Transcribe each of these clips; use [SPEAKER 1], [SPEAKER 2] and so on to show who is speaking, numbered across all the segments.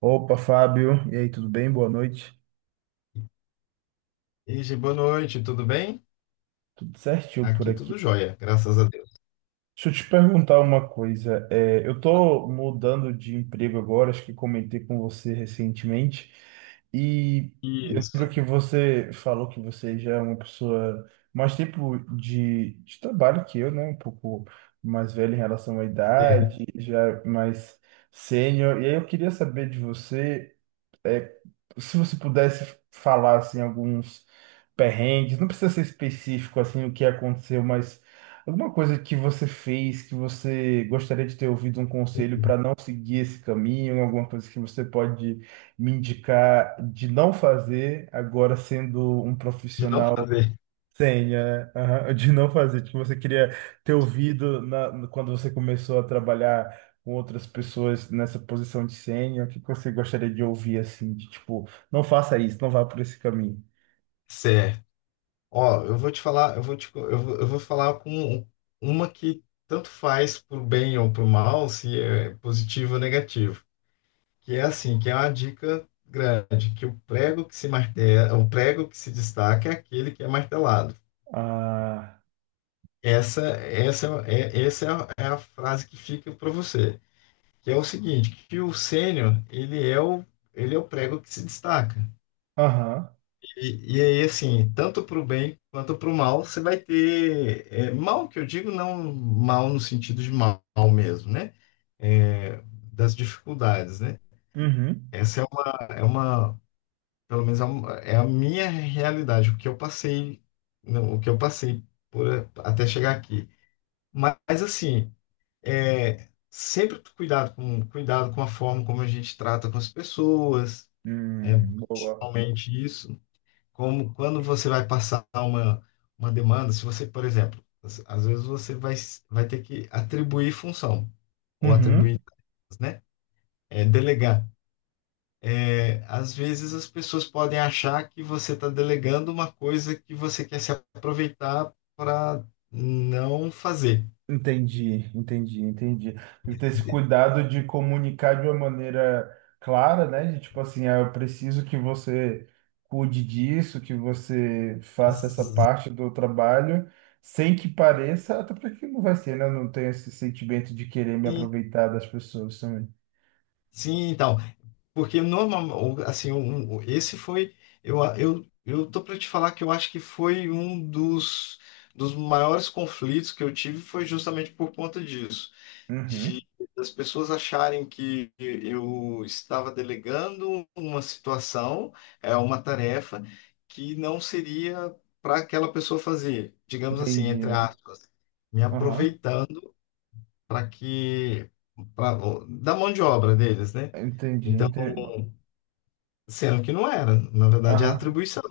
[SPEAKER 1] Opa, Fábio. E aí, tudo bem? Boa noite.
[SPEAKER 2] Ige, boa noite, tudo bem?
[SPEAKER 1] Tudo certinho por
[SPEAKER 2] Aqui
[SPEAKER 1] aqui.
[SPEAKER 2] tudo jóia, graças a Deus.
[SPEAKER 1] Deixa eu te perguntar uma coisa. Eu tô mudando de emprego agora, acho que comentei com você recentemente. E lembro
[SPEAKER 2] Isso,
[SPEAKER 1] que você falou que você já é uma pessoa mais tempo de trabalho que eu, né? Um pouco mais velha em relação à
[SPEAKER 2] certo.
[SPEAKER 1] idade, já mais sênior. E aí eu queria saber de você. é, Se você pudesse falar assim alguns perrengues, não precisa ser específico assim o que aconteceu, mas alguma coisa que você fez que você gostaria de ter ouvido um conselho
[SPEAKER 2] Enfim,
[SPEAKER 1] para não seguir esse caminho, alguma coisa que você pode me indicar de não fazer agora sendo um
[SPEAKER 2] de não
[SPEAKER 1] profissional
[SPEAKER 2] fazer.
[SPEAKER 1] Senha, né? Aham. De não fazer. Tipo, você queria ter ouvido na, no- quando você começou a trabalhar com outras pessoas nessa posição de senha, o que que você gostaria de ouvir, assim, de tipo, não faça isso, não vá por esse caminho.
[SPEAKER 2] Certo. Ó, eu vou te falar, eu vou te, co- eu vou falar com uma que tanto faz pro bem ou pro mal, se é positivo ou negativo. Que é assim, que é uma dica grande, que o prego que se martela, o prego que se destaca é aquele que é martelado.
[SPEAKER 1] Ah,
[SPEAKER 2] Essa essa é a frase que fica para você. Que é o seguinte, que o sênior, ele é o prego que se destaca.
[SPEAKER 1] aham,
[SPEAKER 2] E aí, assim, tanto para o bem quanto para o mal, você vai ter, mal que eu digo, não mal no sentido de mal mesmo, né? É, Das dificuldades, né?
[SPEAKER 1] uhum,
[SPEAKER 2] Essa é uma, é uma, pelo menos é a minha realidade, o que eu passei, não, o que eu passei por, até chegar aqui. Mas, assim, sempre cuidado com a forma como a gente trata com as pessoas, é,
[SPEAKER 1] boa.
[SPEAKER 2] principalmente isso. Como quando você vai passar uma demanda, se você, por exemplo, às vezes você vai ter que atribuir função, ou atribuir,
[SPEAKER 1] Uhum.
[SPEAKER 2] né? Delegar. Às vezes as pessoas podem achar que você está delegando uma coisa que você quer se aproveitar para não fazer.
[SPEAKER 1] Entendi, entendi, entendi. Tem que ter esse cuidado de comunicar de uma maneira clara, né? De tipo assim, ah, eu preciso que você cuide disso, que você faça essa parte do trabalho, sem que pareça, até porque não vai ser, né? Eu não tenho esse sentimento de querer me
[SPEAKER 2] E,
[SPEAKER 1] aproveitar das pessoas também.
[SPEAKER 2] sim, então. Porque normal, assim, um- um- esse foi, eu, a- eu, eu tô para te falar que eu acho que foi um dos, dos maiores conflitos que eu tive foi justamente por conta disso,
[SPEAKER 1] Uhum,
[SPEAKER 2] de as pessoas acharem que eu estava delegando uma situação, é uma tarefa que não seria para aquela pessoa fazer, digamos assim, entre
[SPEAKER 1] entendi.
[SPEAKER 2] aspas, me
[SPEAKER 1] Aham,
[SPEAKER 2] aproveitando para que, para da mão de obra deles, né?
[SPEAKER 1] entendi,
[SPEAKER 2] Então,
[SPEAKER 1] entendi.
[SPEAKER 2] sendo que não era, na verdade é
[SPEAKER 1] Aham.
[SPEAKER 2] atribuição,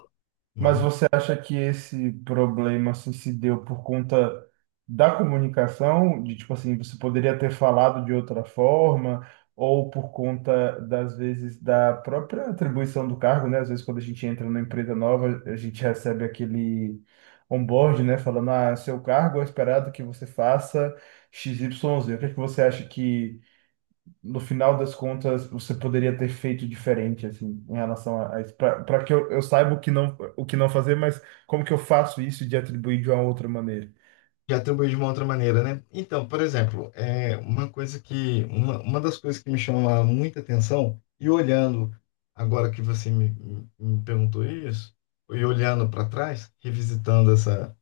[SPEAKER 1] Mas
[SPEAKER 2] né?
[SPEAKER 1] você acha que esse problema assim se deu por conta da comunicação, de tipo assim, você poderia ter falado de outra forma, ou por conta das vezes da própria atribuição do cargo, né? Às vezes quando a gente entra numa empresa nova, a gente recebe aquele onboard, né, falando, ah, seu cargo é esperado que você faça XYZ. O que é que você acha que no final das contas você poderia ter feito diferente, assim, em relação a isso, para que eu saiba o que não fazer, mas como que eu faço isso de atribuir de uma outra maneira?
[SPEAKER 2] Que atribui de uma outra maneira, né? Então, por exemplo, é uma coisa que, uma das coisas que me chama muita atenção, e olhando, agora que você me perguntou isso, e olhando para trás, revisitando essa,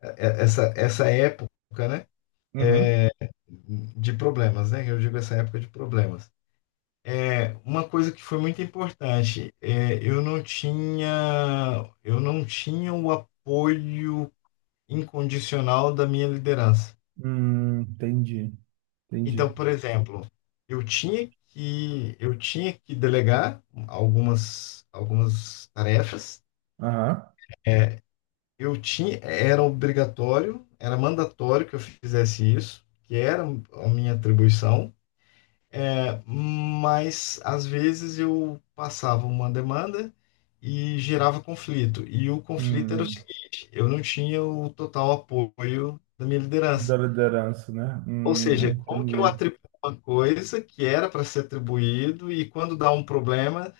[SPEAKER 2] é- essa, essa época, né?
[SPEAKER 1] Uhum.
[SPEAKER 2] É, de problemas, né? Eu digo essa época de problemas. Uma coisa que foi muito importante, eu não tinha o apoio incondicional da minha liderança.
[SPEAKER 1] Entendi,
[SPEAKER 2] Então,
[SPEAKER 1] entendi.
[SPEAKER 2] por exemplo, eu tinha que delegar algumas tarefas.
[SPEAKER 1] Aham.
[SPEAKER 2] É, Eu tinha Era obrigatório, era mandatório que eu fizesse isso, que era a minha atribuição. Mas às vezes eu passava uma demanda e gerava conflito. E o conflito era o
[SPEAKER 1] Hum,
[SPEAKER 2] seguinte: eu não tinha o total apoio da minha liderança.
[SPEAKER 1] da liderança, né?
[SPEAKER 2] Ou seja, como que eu
[SPEAKER 1] Entendi.
[SPEAKER 2] atribuo uma coisa que era para ser atribuído e quando dá um problema,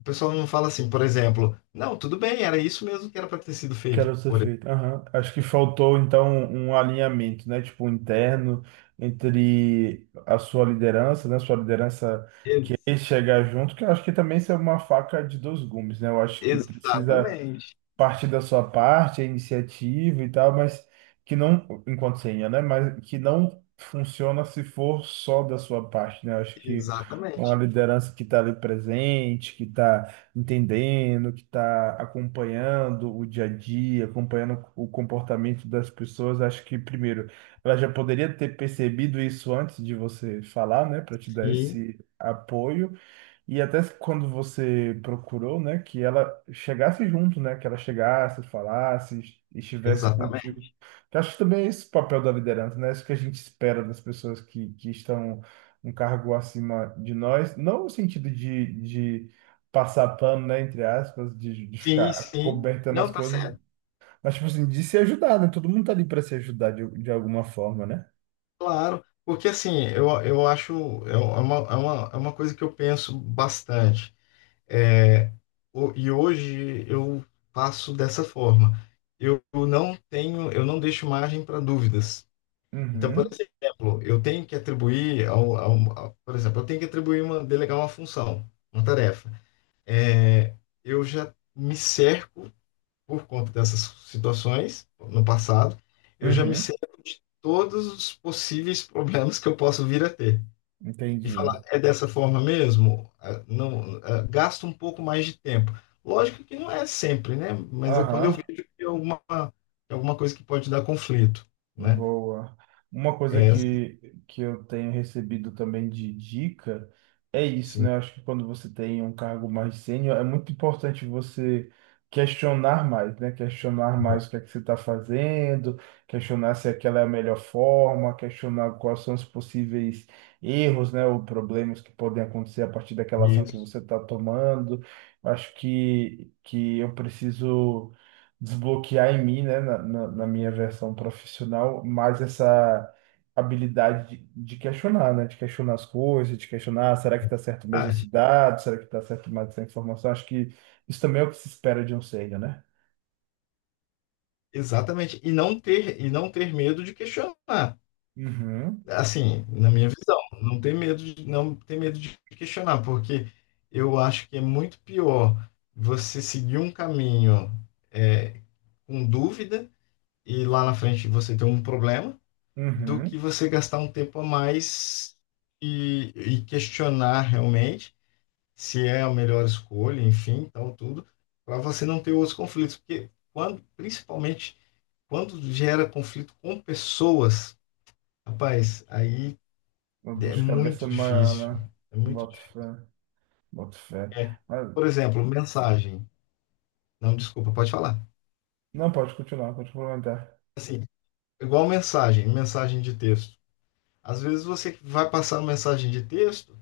[SPEAKER 2] o pessoal não fala assim, por exemplo, não, tudo bem, era isso mesmo que era para ter sido feito
[SPEAKER 1] Quero ser
[SPEAKER 2] por
[SPEAKER 1] feito. Aham. Acho que faltou então um alinhamento, né? Tipo, interno entre a sua liderança, né? Sua liderança
[SPEAKER 2] eles.
[SPEAKER 1] querer chegar junto, que eu acho que também isso é uma faca de dois gumes, né? Eu acho que precisa
[SPEAKER 2] Exatamente,
[SPEAKER 1] parte da sua parte, a iniciativa e tal, mas que não, enquanto senha, né? Mas que não funciona se for só da sua parte, né? Acho que uma
[SPEAKER 2] exatamente.
[SPEAKER 1] liderança que está ali presente, que está entendendo, que está acompanhando o dia a dia, acompanhando o comportamento das pessoas, acho que primeiro ela já poderia ter percebido isso antes de você falar, né? Para te dar
[SPEAKER 2] Sim,
[SPEAKER 1] esse apoio. E até quando você procurou, né, que ela chegasse junto, né, que ela chegasse, falasse, estivesse contigo.
[SPEAKER 2] exatamente.
[SPEAKER 1] Que acho que também é esse o papel da liderança, né. É isso que a gente espera das pessoas que estão um cargo acima de nós, não no sentido de passar pano, né, entre aspas, de
[SPEAKER 2] Sim,
[SPEAKER 1] ficar
[SPEAKER 2] sim.
[SPEAKER 1] cobertando as
[SPEAKER 2] Não, tá
[SPEAKER 1] coisas,
[SPEAKER 2] certo,
[SPEAKER 1] mas tipo assim, de se ajudar, né, todo mundo tá ali para se ajudar de alguma forma, né?
[SPEAKER 2] claro. Porque assim, eu acho, é uma coisa que eu penso bastante. É, e hoje eu faço dessa forma. Eu não tenho, eu não deixo margem para dúvidas. Então, por
[SPEAKER 1] Uhum,
[SPEAKER 2] exemplo, eu tenho que atribuir por exemplo, eu tenho que delegar uma função, uma tarefa. É, Eu já me cerco por conta dessas situações no passado, eu já me
[SPEAKER 1] uhum,
[SPEAKER 2] cerco de todos os possíveis problemas que eu posso vir a ter e
[SPEAKER 1] entendi.
[SPEAKER 2] falar, é dessa forma mesmo? Ah, não, ah, gasta um pouco mais de tempo. Lógico que não é sempre, né? Mas é quando eu
[SPEAKER 1] Aham.
[SPEAKER 2] vejo que é alguma coisa que pode dar conflito, né?
[SPEAKER 1] Boa. Uma coisa
[SPEAKER 2] É,
[SPEAKER 1] que eu tenho recebido também de dica é isso,
[SPEAKER 2] sim,
[SPEAKER 1] né? Eu acho que quando você tem um cargo mais sênior, é muito importante você questionar mais, né? Questionar
[SPEAKER 2] tá.
[SPEAKER 1] mais o que é que você está fazendo, questionar se aquela é a melhor forma, questionar quais são os possíveis erros, né? Ou problemas que podem acontecer a partir daquela ação que
[SPEAKER 2] Isso.
[SPEAKER 1] você está tomando. Eu acho que eu preciso desbloquear em mim, né, na minha versão profissional, mais essa habilidade de questionar, né, de questionar as coisas, de questionar, "Ah, será que está certo mesmo
[SPEAKER 2] Ah,
[SPEAKER 1] esse dado? Será que está certo mais essa informação? Acho que isso também é o que se espera de um sênior, né?
[SPEAKER 2] exatamente. E não ter medo de questionar.
[SPEAKER 1] Uhum,
[SPEAKER 2] Assim, na minha visão, não ter medo de questionar, porque eu acho que é muito pior você seguir um caminho, é, com dúvida e lá na frente você tem um problema, do que
[SPEAKER 1] uhum.
[SPEAKER 2] você gastar um tempo a mais e questionar realmente se é a melhor escolha, enfim, tal, tudo, para você não ter outros conflitos. Porque quando, principalmente quando gera conflito com pessoas, rapaz, aí
[SPEAKER 1] Uma dor
[SPEAKER 2] é
[SPEAKER 1] de cabeça
[SPEAKER 2] muito
[SPEAKER 1] maior,
[SPEAKER 2] difícil.
[SPEAKER 1] né?
[SPEAKER 2] É muito
[SPEAKER 1] Boto fé,
[SPEAKER 2] difícil.
[SPEAKER 1] boto fé.
[SPEAKER 2] É,
[SPEAKER 1] Mas,
[SPEAKER 2] por exemplo, mensagem. Não, desculpa, pode falar.
[SPEAKER 1] não, pode continuar, pode complementar.
[SPEAKER 2] Assim, igual mensagem, mensagem de texto. Às vezes você vai passar uma mensagem de texto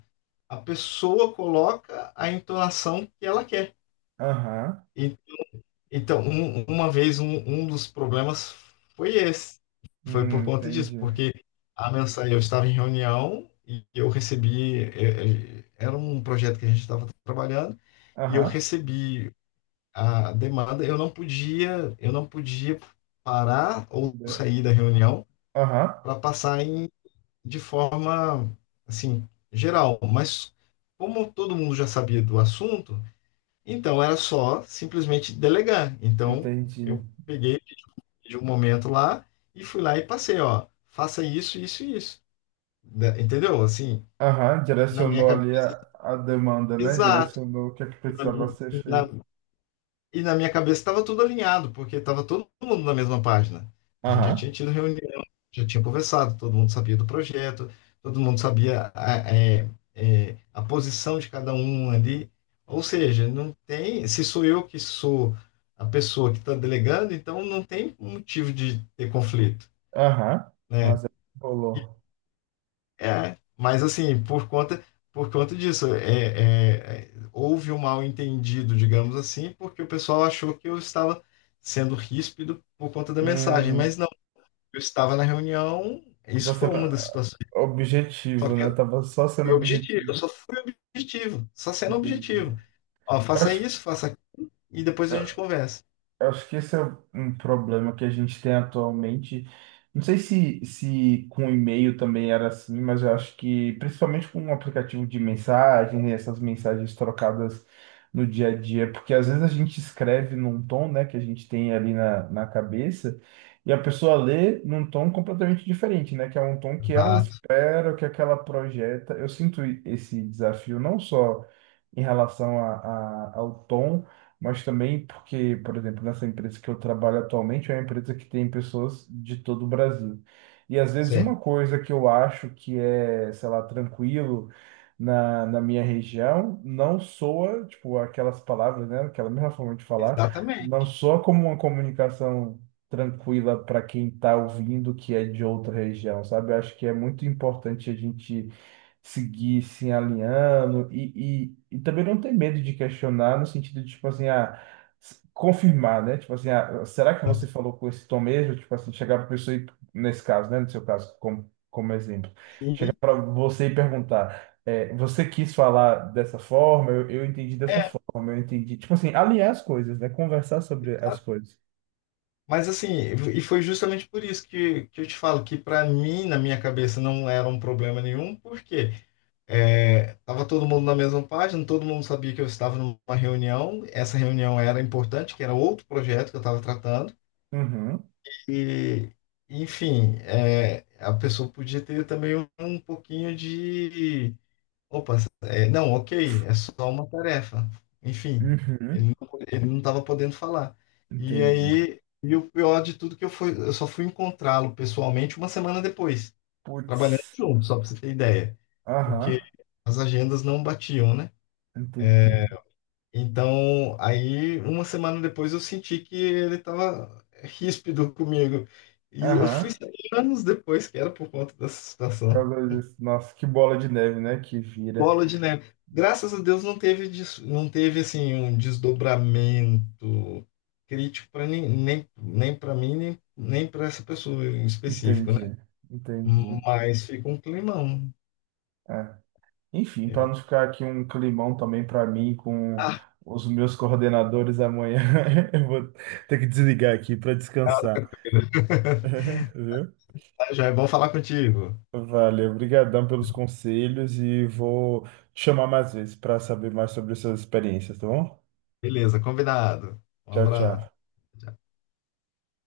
[SPEAKER 2] a pessoa coloca a entonação que ela quer.
[SPEAKER 1] Aham,
[SPEAKER 2] E então, uma vez, um dos problemas foi esse. Foi por conta disso,
[SPEAKER 1] entendi.
[SPEAKER 2] porque a mensagem, eu estava em reunião e eu recebi, era um projeto que a gente estava trabalhando, e eu
[SPEAKER 1] Aham,
[SPEAKER 2] recebi a demanda, eu não podia parar
[SPEAKER 1] Meu
[SPEAKER 2] ou
[SPEAKER 1] Deus.
[SPEAKER 2] sair da reunião
[SPEAKER 1] Aham,
[SPEAKER 2] para passar de forma, assim, geral. Mas como todo mundo já sabia do assunto, então era só simplesmente delegar. Então
[SPEAKER 1] entendi.
[SPEAKER 2] eu peguei, de um pedi um momento lá e fui lá e passei, ó, faça isso, isso e isso. Entendeu? Assim,
[SPEAKER 1] Aham,
[SPEAKER 2] na minha
[SPEAKER 1] direcionou
[SPEAKER 2] cabeça.
[SPEAKER 1] ali a demanda, né?
[SPEAKER 2] Exato.
[SPEAKER 1] Direcionou o que é que precisava ser
[SPEAKER 2] Na
[SPEAKER 1] feito.
[SPEAKER 2] E na minha cabeça estava tudo alinhado, porque estava todo mundo na mesma página. A gente já tinha
[SPEAKER 1] Aham,
[SPEAKER 2] tido reunião, já tinha conversado, todo mundo sabia do projeto, todo mundo sabia a posição de cada um ali. Ou seja, não tem. Se sou eu que sou a pessoa que está delegando, então não tem motivo de ter conflito,
[SPEAKER 1] aham,
[SPEAKER 2] né?
[SPEAKER 1] mas aí rolou.
[SPEAKER 2] Mas assim, por conta disso, houve um mal-entendido, digamos assim, porque o pessoal achou que eu estava sendo ríspido por conta da mensagem,
[SPEAKER 1] Hum,
[SPEAKER 2] mas não, eu estava na reunião, isso
[SPEAKER 1] você,
[SPEAKER 2] foi uma das situações, só
[SPEAKER 1] objetivo,
[SPEAKER 2] que
[SPEAKER 1] né?
[SPEAKER 2] eu
[SPEAKER 1] Tava só sendo
[SPEAKER 2] fui objetivo, eu
[SPEAKER 1] objetivo.
[SPEAKER 2] só fui objetivo, só sendo
[SPEAKER 1] Entendi.
[SPEAKER 2] objetivo. Ó,
[SPEAKER 1] Eu
[SPEAKER 2] faça
[SPEAKER 1] acho
[SPEAKER 2] isso, faça aquilo, e depois a
[SPEAKER 1] que.
[SPEAKER 2] gente conversa.
[SPEAKER 1] Eu acho que esse é um problema que a gente tem atualmente. Não sei se, se com e-mail também era assim, mas eu acho que principalmente com um aplicativo de mensagem, essas mensagens trocadas no dia a dia, porque às vezes a gente escreve num tom, né, que a gente tem ali na cabeça, e a pessoa lê num tom completamente diferente, né, que é um tom que ela
[SPEAKER 2] Exato,
[SPEAKER 1] espera, que aquela projeta. Eu sinto esse desafio não só em relação ao tom, mas também porque, por exemplo, nessa empresa que eu trabalho atualmente é uma empresa que tem pessoas de todo o Brasil. E às vezes
[SPEAKER 2] certo.
[SPEAKER 1] uma coisa que eu acho que é, sei lá, tranquilo na minha região, não soa, tipo, aquelas palavras, né, aquela mesma forma de falar, não
[SPEAKER 2] Exatamente.
[SPEAKER 1] soa como uma comunicação tranquila para quem está ouvindo que é de outra região, sabe? Eu acho que é muito importante a gente seguir se alinhando e também não ter medo de questionar no sentido de, tipo assim, ah, confirmar, né? Tipo assim, ah, será que você falou com esse tom mesmo? Tipo assim, chegar para pessoa e, nesse caso, né? No seu caso, como, como exemplo, chegar
[SPEAKER 2] E,
[SPEAKER 1] para você e perguntar, é, você quis falar dessa forma? Eu entendi dessa
[SPEAKER 2] é,
[SPEAKER 1] forma, eu entendi. Tipo assim, alinhar as coisas, né? Conversar sobre as coisas.
[SPEAKER 2] Mas assim, e foi justamente por isso que eu te falo que para mim, na minha cabeça, não era um problema nenhum, porque tava todo mundo na mesma página, todo mundo sabia que eu estava numa reunião, essa reunião era importante, que era outro projeto que eu estava tratando,
[SPEAKER 1] Uhum,
[SPEAKER 2] e enfim, a pessoa podia ter também um pouquinho de, opa, é, não, ok, é só uma tarefa, enfim
[SPEAKER 1] uhum,
[SPEAKER 2] ele não estava podendo falar. E
[SPEAKER 1] entendi.
[SPEAKER 2] aí, e o pior de tudo que eu só fui encontrá-lo pessoalmente uma semana depois, trabalhando
[SPEAKER 1] Putz,
[SPEAKER 2] junto, só para você ter ideia,
[SPEAKER 1] aham,
[SPEAKER 2] porque as agendas não batiam, né?
[SPEAKER 1] entendi.
[SPEAKER 2] Então, aí uma semana depois eu senti que ele estava ríspido comigo. E eu fui
[SPEAKER 1] Aham.
[SPEAKER 2] saber anos depois que era por conta dessa situação.
[SPEAKER 1] Causa disso. Nossa, que bola de neve, né? Que vira.
[SPEAKER 2] Bola de neve. Graças a Deus não teve assim um desdobramento crítico para nem para mim, nem para essa pessoa em específico, né?
[SPEAKER 1] Entendi, entendi.
[SPEAKER 2] Mas fica um climão.
[SPEAKER 1] É. Enfim, para não ficar aqui um climão também para mim com os meus coordenadores amanhã, eu vou ter que desligar aqui para descansar.
[SPEAKER 2] Ah,
[SPEAKER 1] Viu?
[SPEAKER 2] tá, joia, bom falar contigo.
[SPEAKER 1] Valeu, obrigadão pelos conselhos e vou te chamar mais vezes para saber mais sobre essas experiências, tá bom?
[SPEAKER 2] Beleza, combinado. Um
[SPEAKER 1] Tchau,
[SPEAKER 2] abraço.
[SPEAKER 1] tchau.
[SPEAKER 2] Tchau.